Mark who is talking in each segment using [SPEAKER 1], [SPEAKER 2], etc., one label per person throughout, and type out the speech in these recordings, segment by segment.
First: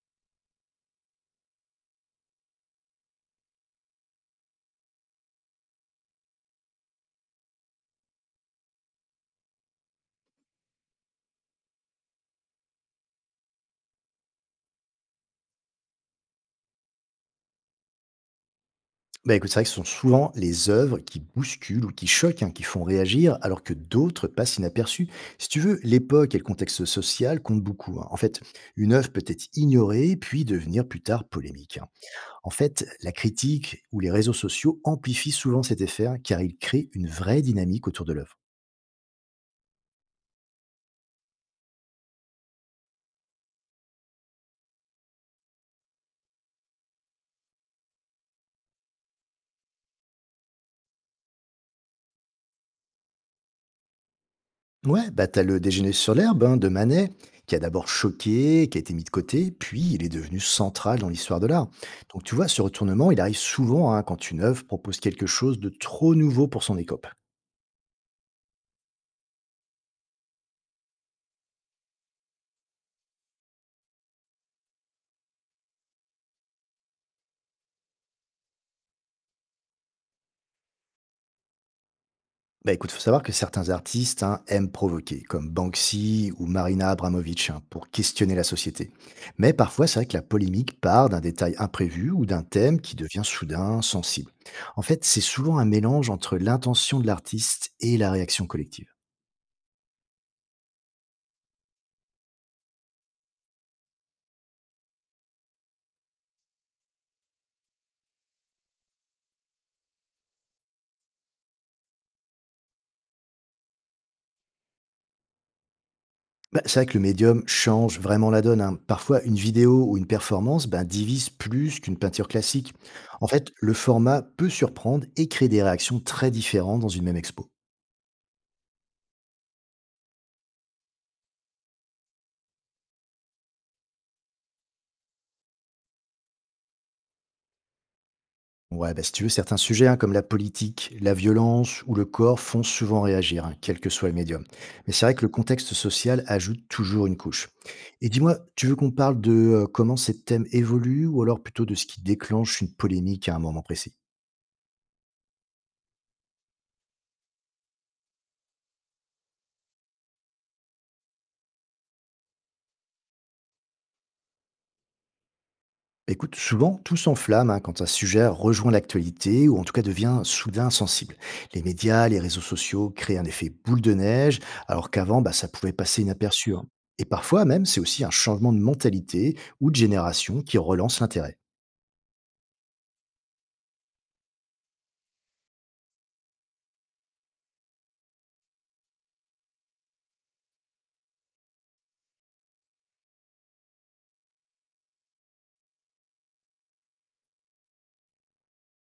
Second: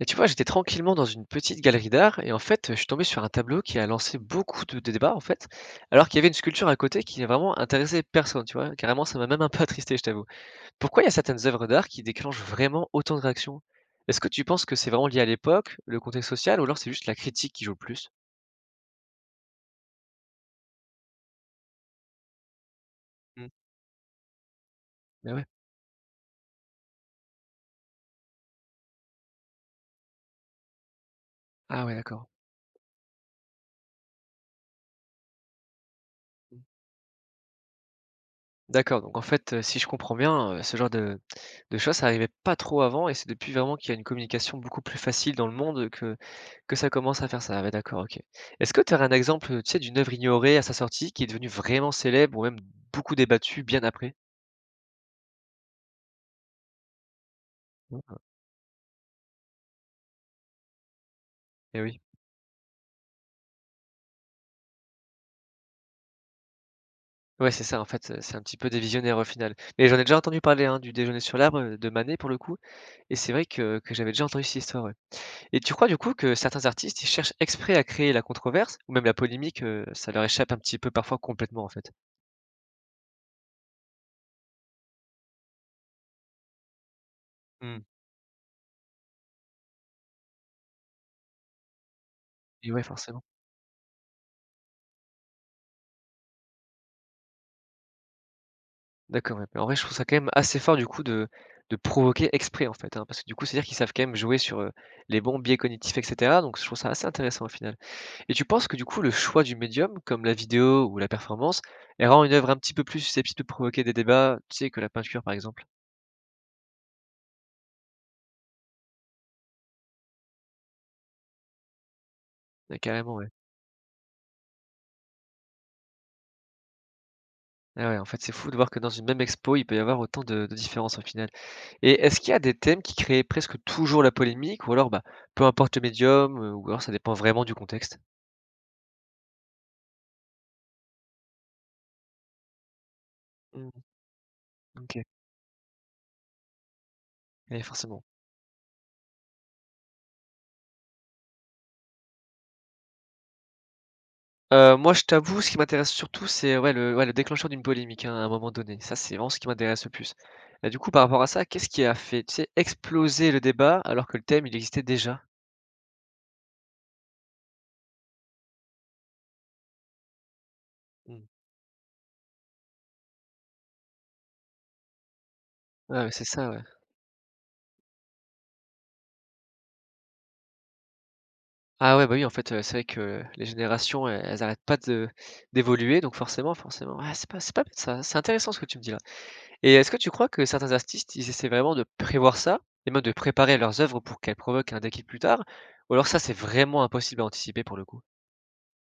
[SPEAKER 1] Et tu vois, j'étais tranquillement dans une petite galerie d'art et en fait, je suis tombé sur un tableau qui a lancé beaucoup de débats en fait, alors qu'il y avait une sculpture à côté qui n'a vraiment intéressé personne, tu vois. Carrément, ça m'a même un peu attristé, je t'avoue. Pourquoi il y a certaines œuvres d'art qui déclenchent vraiment autant de réactions? Est-ce que tu penses que c'est vraiment lié à l'époque, le contexte social, ou alors c'est juste la critique qui joue le plus?
[SPEAKER 2] Bah, écoute, c'est vrai que ce sont souvent les œuvres qui bousculent ou qui choquent, hein, qui font réagir,
[SPEAKER 1] Mm.
[SPEAKER 2] alors que d'autres passent inaperçues.
[SPEAKER 1] Mais ouais.
[SPEAKER 2] Si tu veux, l'époque et le contexte social comptent beaucoup, hein. En fait, une œuvre peut être ignorée, puis devenir plus tard polémique,
[SPEAKER 1] Ah
[SPEAKER 2] hein.
[SPEAKER 1] ouais, d'accord.
[SPEAKER 2] En fait, la critique ou les réseaux sociaux amplifient souvent cet effet, hein, car ils
[SPEAKER 1] Hmm.
[SPEAKER 2] créent une vraie dynamique autour de l'œuvre.
[SPEAKER 1] D'accord, donc en fait, si je comprends bien, ce genre de choses, ça n'arrivait pas trop avant, et c'est depuis vraiment qu'il y a une communication beaucoup plus facile dans le monde que ça commence à faire ça, ouais d'accord, OK. Est-ce que tu as un exemple, tu sais, d'une œuvre ignorée à sa sortie qui est devenue vraiment célèbre ou même beaucoup débattue bien après?
[SPEAKER 2] Ouais, bah t'as le déjeuner sur l'herbe, hein, de Manet, qui a d'abord
[SPEAKER 1] Mmh.
[SPEAKER 2] choqué, qui a été mis de côté, puis il est devenu central dans l'histoire de l'art.
[SPEAKER 1] Eh oui.
[SPEAKER 2] Donc tu vois, ce retournement, il arrive souvent, hein, quand une œuvre propose quelque chose de trop nouveau pour son écope.
[SPEAKER 1] Ouais, c'est ça en fait, c'est un petit peu des visionnaires au final. Mais j'en ai déjà entendu parler, hein, du déjeuner sur l'arbre, de Manet pour le coup et c'est vrai que j'avais déjà entendu cette histoire, ouais. Et tu crois du coup que certains artistes, ils cherchent exprès à créer la controverse ou même la polémique, ça leur échappe un petit peu parfois complètement en fait?
[SPEAKER 2] Bah écoute, faut savoir que certains artistes, hein, aiment provoquer, comme Banksy ou Marina Abramovic, hein,
[SPEAKER 1] Mmh.
[SPEAKER 2] pour questionner la société. Mais parfois, c'est vrai que la polémique part d'un détail imprévu ou d'un
[SPEAKER 1] Et
[SPEAKER 2] thème
[SPEAKER 1] ouais,
[SPEAKER 2] qui devient
[SPEAKER 1] forcément.
[SPEAKER 2] soudain sensible. En fait, c'est souvent un mélange entre l'intention de l'artiste et la réaction collective.
[SPEAKER 1] D'accord, ouais. Mais en vrai, je trouve ça quand même assez fort du coup de provoquer exprès en fait, hein, parce que du coup, c'est-à-dire qu'ils savent quand même jouer sur, les bons biais cognitifs et cetera, donc je trouve ça assez intéressant au final. Et tu penses que du coup, le choix du médium, comme la vidéo ou la performance, elle rend une œuvre un petit peu plus susceptible de provoquer des débats, tu sais, que la peinture par exemple?
[SPEAKER 2] Bah, c'est vrai que le médium change vraiment la donne, hein. Parfois, une vidéo ou une performance, ben, divise plus qu'une peinture classique.
[SPEAKER 1] Ouais, carrément, ouais.
[SPEAKER 2] En fait, le format peut surprendre et créer des réactions très différentes dans une même expo.
[SPEAKER 1] Ah ouais, en fait, c'est fou de voir que dans une même expo, il peut y avoir autant de différences au final. Et est-ce qu'il y a des thèmes qui créent presque toujours la polémique ou alors, bah, peu importe le médium, ou alors ça dépend vraiment du contexte?
[SPEAKER 2] Ouais, bah, si tu veux, certains sujets, hein, comme la politique, la violence ou le corps font souvent réagir, hein, quel
[SPEAKER 1] Mmh,
[SPEAKER 2] que soit le médium. Mais
[SPEAKER 1] OK.
[SPEAKER 2] c'est vrai que le contexte social ajoute toujours une couche.
[SPEAKER 1] Eh forcément.
[SPEAKER 2] Et dis-moi, tu veux qu'on parle de comment ces thèmes évoluent, ou alors plutôt de ce qui déclenche une polémique à un moment précis?
[SPEAKER 1] Moi, je t'avoue, ce qui m'intéresse surtout, c'est le déclencheur d'une polémique, hein, à un moment donné. Ça, c'est vraiment ce qui m'intéresse le plus. Et du coup, par rapport à ça, qu'est-ce qui a fait, tu sais, exploser le débat alors que le thème, il existait déjà?
[SPEAKER 2] Écoute, souvent, tout s'enflamme, hein, quand un sujet rejoint l'actualité ou en tout cas devient soudain sensible.
[SPEAKER 1] Mmh.
[SPEAKER 2] Les médias, les réseaux sociaux créent un effet boule de neige, alors qu'avant, bah, ça pouvait
[SPEAKER 1] Ouais,
[SPEAKER 2] passer
[SPEAKER 1] ouais, c'est ça,
[SPEAKER 2] inaperçu,
[SPEAKER 1] ouais.
[SPEAKER 2] hein. Et parfois même, c'est aussi un changement de mentalité ou de génération qui relance l'intérêt.
[SPEAKER 1] Ah ouais, bah, oui, en fait, c'est vrai que les générations, elles arrêtent pas de d'évoluer, donc forcément, ouais, c'est pas bête ça, c'est intéressant ce que tu me dis là. Et est-ce que tu crois que certains artistes, ils essaient vraiment de prévoir ça et même de préparer leurs œuvres pour qu'elles provoquent un déclic plus tard? Ou alors ça, c'est vraiment impossible à anticiper pour le coup?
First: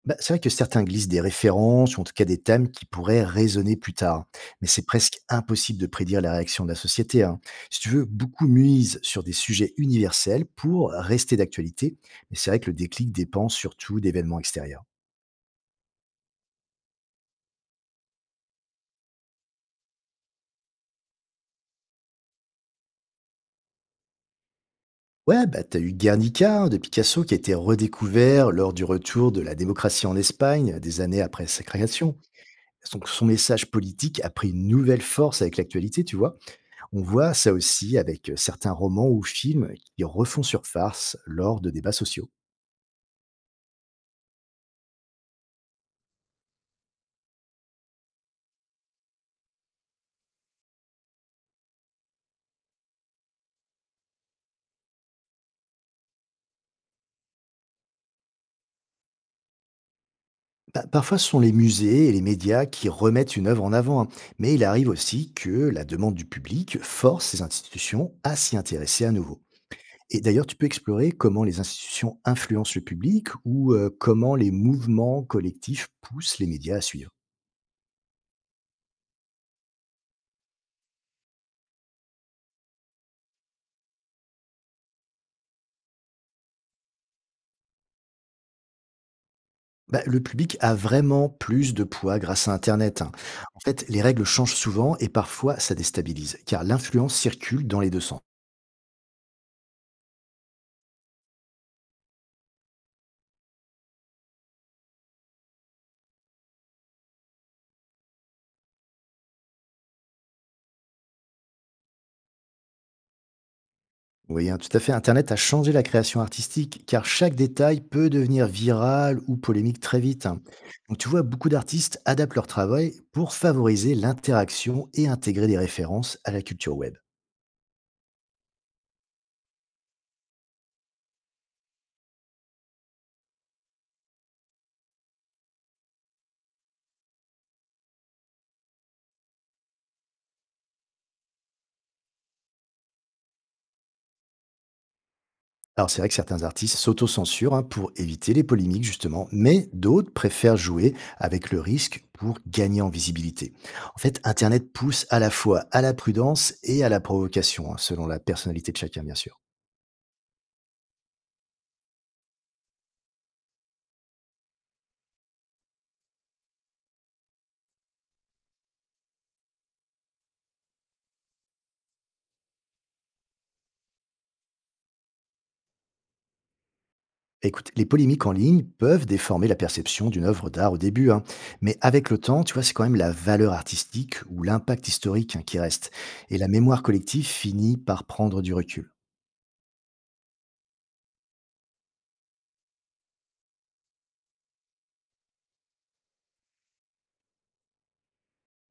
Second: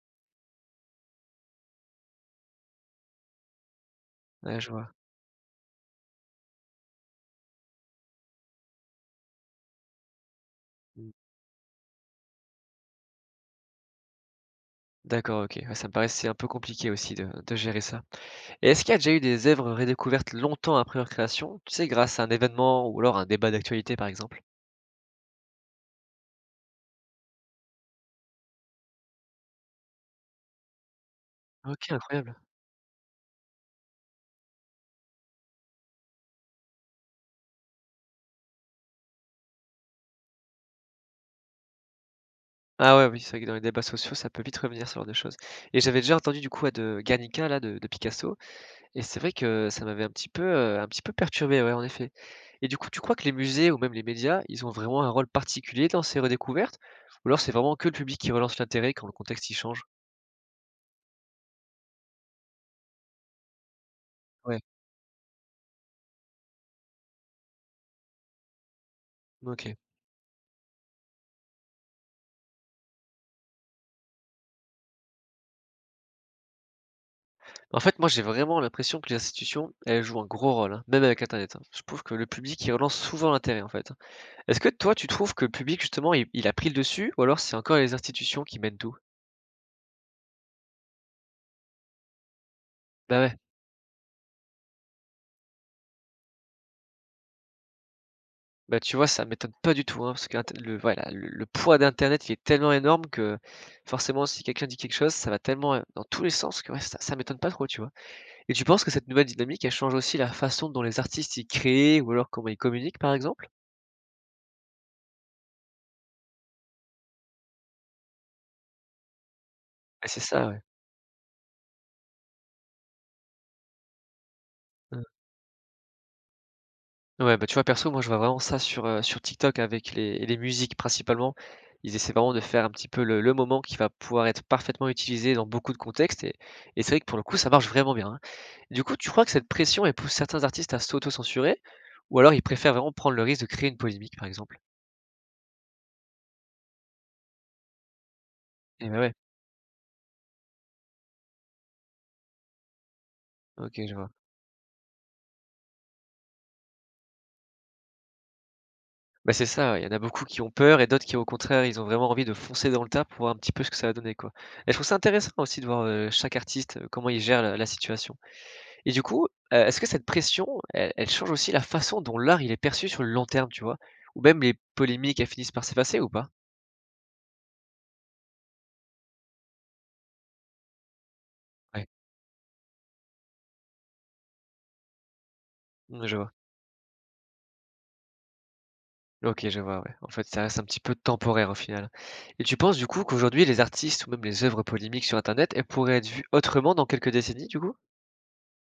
[SPEAKER 2] Bah, c'est vrai que certains glissent des références ou en tout cas des thèmes qui pourraient résonner plus tard.
[SPEAKER 1] Ouais,
[SPEAKER 2] Mais
[SPEAKER 1] je
[SPEAKER 2] c'est
[SPEAKER 1] vois.
[SPEAKER 2] presque impossible de prédire la réaction de la société, hein. Si tu veux, beaucoup misent sur des sujets universels pour
[SPEAKER 1] Mmh.
[SPEAKER 2] rester d'actualité. Mais c'est vrai que le déclic dépend surtout d'événements extérieurs.
[SPEAKER 1] D'accord, OK. Ouais, ça me paraissait un peu compliqué aussi de gérer ça. Et est-ce qu'il y a déjà eu des œuvres redécouvertes longtemps après leur création, tu sais, grâce à un événement ou alors un débat d'actualité, par exemple?
[SPEAKER 2] Ouais, bah t'as eu Guernica, hein, de Picasso qui a été redécouvert lors du retour de la démocratie en Espagne des années après sa
[SPEAKER 1] OK,
[SPEAKER 2] création.
[SPEAKER 1] incroyable.
[SPEAKER 2] Donc son message politique a pris une nouvelle force avec l'actualité, tu vois. On voit ça aussi avec certains romans ou films qui refont surface lors de débats sociaux.
[SPEAKER 1] Ah ouais, oui, c'est vrai que dans les débats sociaux, ça peut vite revenir ce genre de choses. Et j'avais déjà entendu du coup, à de Guernica là, de Picasso et c'est vrai que ça m'avait un petit peu perturbé, ouais, en effet. Et du coup, tu crois que les musées ou même les médias, ils ont vraiment un rôle particulier dans ces redécouvertes? Ou alors c'est vraiment que le public qui relance l'intérêt quand le contexte, y change?
[SPEAKER 2] Parfois, ce sont les musées et les médias qui remettent une œuvre en avant, hein, mais
[SPEAKER 1] Ouais,
[SPEAKER 2] il arrive aussi que la demande du public force ces institutions à s'y intéresser à nouveau.
[SPEAKER 1] OK.
[SPEAKER 2] Et d'ailleurs, tu peux explorer comment les institutions influencent le public, ou comment les mouvements collectifs poussent les médias à suivre.
[SPEAKER 1] En fait, moi, j'ai vraiment l'impression que les institutions, elles jouent un gros rôle, hein, même avec Internet, hein. Je trouve que le public, il relance souvent l'intérêt, en fait. Est-ce que toi, tu trouves que le public, justement, il a pris le dessus, ou alors c'est encore les institutions qui mènent tout?
[SPEAKER 2] Bah, le public a vraiment plus de poids grâce à Internet, hein.
[SPEAKER 1] Bah ouais,
[SPEAKER 2] En fait, les règles changent souvent et parfois ça déstabilise, car l'influence circule dans les deux sens.
[SPEAKER 1] bah tu vois, ça m'étonne pas du tout, hein, parce que le, voilà, le poids d'Internet, il est tellement énorme que forcément, si quelqu'un dit quelque chose, ça va tellement dans tous les sens que ouais, ça m'étonne pas trop, tu vois. Et tu penses que cette nouvelle dynamique, elle change aussi la façon dont les artistes, ils créent, ou alors comment ils communiquent, par exemple?
[SPEAKER 2] Vous voyez, hein, tout à fait, Internet a changé la création artistique, car chaque détail peut devenir viral ou polémique très
[SPEAKER 1] Ah, c'est
[SPEAKER 2] vite, hein.
[SPEAKER 1] ça, ouais.
[SPEAKER 2] Donc tu vois, beaucoup d'artistes adaptent leur travail pour favoriser l'interaction et intégrer des références à la culture web.
[SPEAKER 1] Ouais, bah, tu vois, perso, moi, je vois vraiment ça sur, sur TikTok avec les musiques principalement. Ils essaient vraiment de faire un petit peu le moment qui va pouvoir être parfaitement utilisé dans beaucoup de contextes et c'est vrai que pour le coup, ça marche vraiment bien, hein. Du coup, tu crois que cette pression, elle pousse certains artistes à s'auto-censurer? Ou alors ils préfèrent vraiment prendre le risque de créer une polémique, par exemple?
[SPEAKER 2] Alors c'est vrai que certains artistes s'autocensurent, hein, pour éviter les polémiques
[SPEAKER 1] Et bah, ouais,
[SPEAKER 2] justement, mais d'autres préfèrent jouer avec le risque pour gagner en visibilité.
[SPEAKER 1] OK, je
[SPEAKER 2] En
[SPEAKER 1] vois.
[SPEAKER 2] fait, Internet pousse à la fois à la prudence et à la provocation, hein, selon la personnalité de chacun bien
[SPEAKER 1] Bah,
[SPEAKER 2] sûr.
[SPEAKER 1] c'est ça, ouais, il y en a beaucoup qui ont peur et d'autres qui, au contraire, ils ont vraiment envie de foncer dans le tas pour voir un petit peu ce que ça va donner, quoi. Et je trouve ça intéressant aussi de voir, chaque artiste, comment il gère la situation. Et du coup, est-ce que cette pression, elle change aussi la façon dont l'art, il est perçu sur le long terme, tu vois? Ou même les polémiques, elles finissent par s'effacer ou pas?
[SPEAKER 2] Écoute, les polémiques en ligne peuvent déformer la perception d'une œuvre d'art au début, hein, mais
[SPEAKER 1] Ouais.
[SPEAKER 2] avec le temps, tu vois, c'est quand même la valeur artistique ou l'impact historique, hein, qui reste,
[SPEAKER 1] Mmh, je vois.
[SPEAKER 2] et la mémoire collective finit par prendre du recul.
[SPEAKER 1] OK, je vois, ouais. En fait, ça reste un petit peu temporaire au final. Et tu penses du coup qu'aujourd'hui les artistes ou même les œuvres polémiques sur internet, elles pourraient être vues autrement dans quelques décennies du coup?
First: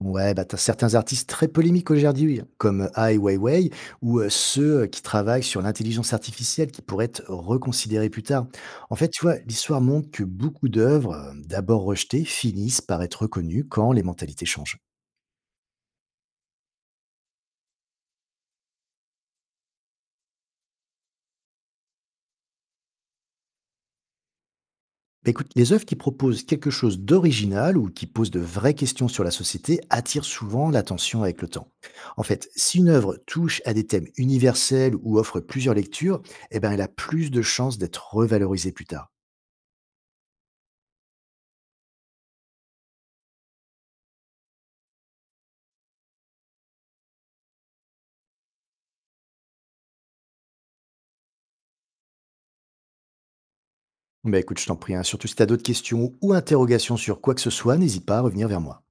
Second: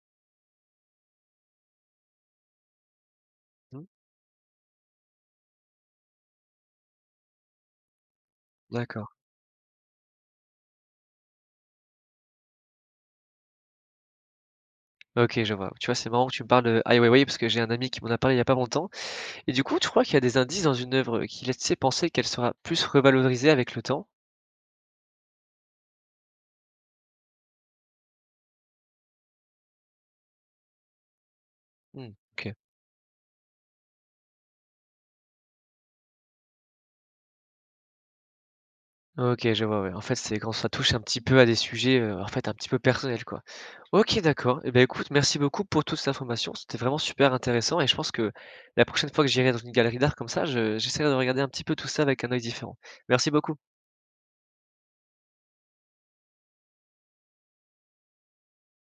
[SPEAKER 2] Ouais, bah, tu certains artistes très polémiques aujourd'hui, comme Ai Weiwei,
[SPEAKER 1] Mmh,
[SPEAKER 2] ou ceux qui travaillent sur l'intelligence artificielle qui pourraient être reconsidérés plus tard. En
[SPEAKER 1] d'accord.
[SPEAKER 2] fait, tu vois, l'histoire montre que beaucoup d'œuvres, d'abord rejetées, finissent par être reconnues quand les mentalités changent.
[SPEAKER 1] OK, je vois. Tu vois, c'est marrant que tu me parles de Ai Weiwei parce que j'ai un ami qui m'en a parlé il y a pas longtemps. Et du coup, tu crois qu'il y a des indices dans une œuvre qui laissent penser qu'elle sera plus revalorisée avec le temps?
[SPEAKER 2] Bah, écoute, les œuvres qui proposent quelque chose d'original ou qui posent de vraies questions sur la société attirent souvent l'attention avec le temps.
[SPEAKER 1] Mmh,
[SPEAKER 2] En fait,
[SPEAKER 1] OK.
[SPEAKER 2] si une œuvre touche à des thèmes universels ou offre plusieurs lectures, eh ben, elle a plus de chances d'être revalorisée plus tard.
[SPEAKER 1] OK, je vois, ouais. En fait, c'est quand ça touche un petit peu à des sujets, en fait, un petit peu personnels, quoi. OK, d'accord. Et ben, écoute, merci beaucoup pour toutes ces informations. C'était vraiment super intéressant et je pense que la prochaine fois que j'irai dans une galerie d'art comme ça, je j'essaierai de regarder un petit peu tout ça avec un œil différent. Merci beaucoup.
[SPEAKER 2] Bah écoute, je t'en prie, hein. Surtout si tu as d'autres questions ou interrogations sur quoi que ce soit, n'hésite pas à revenir vers moi.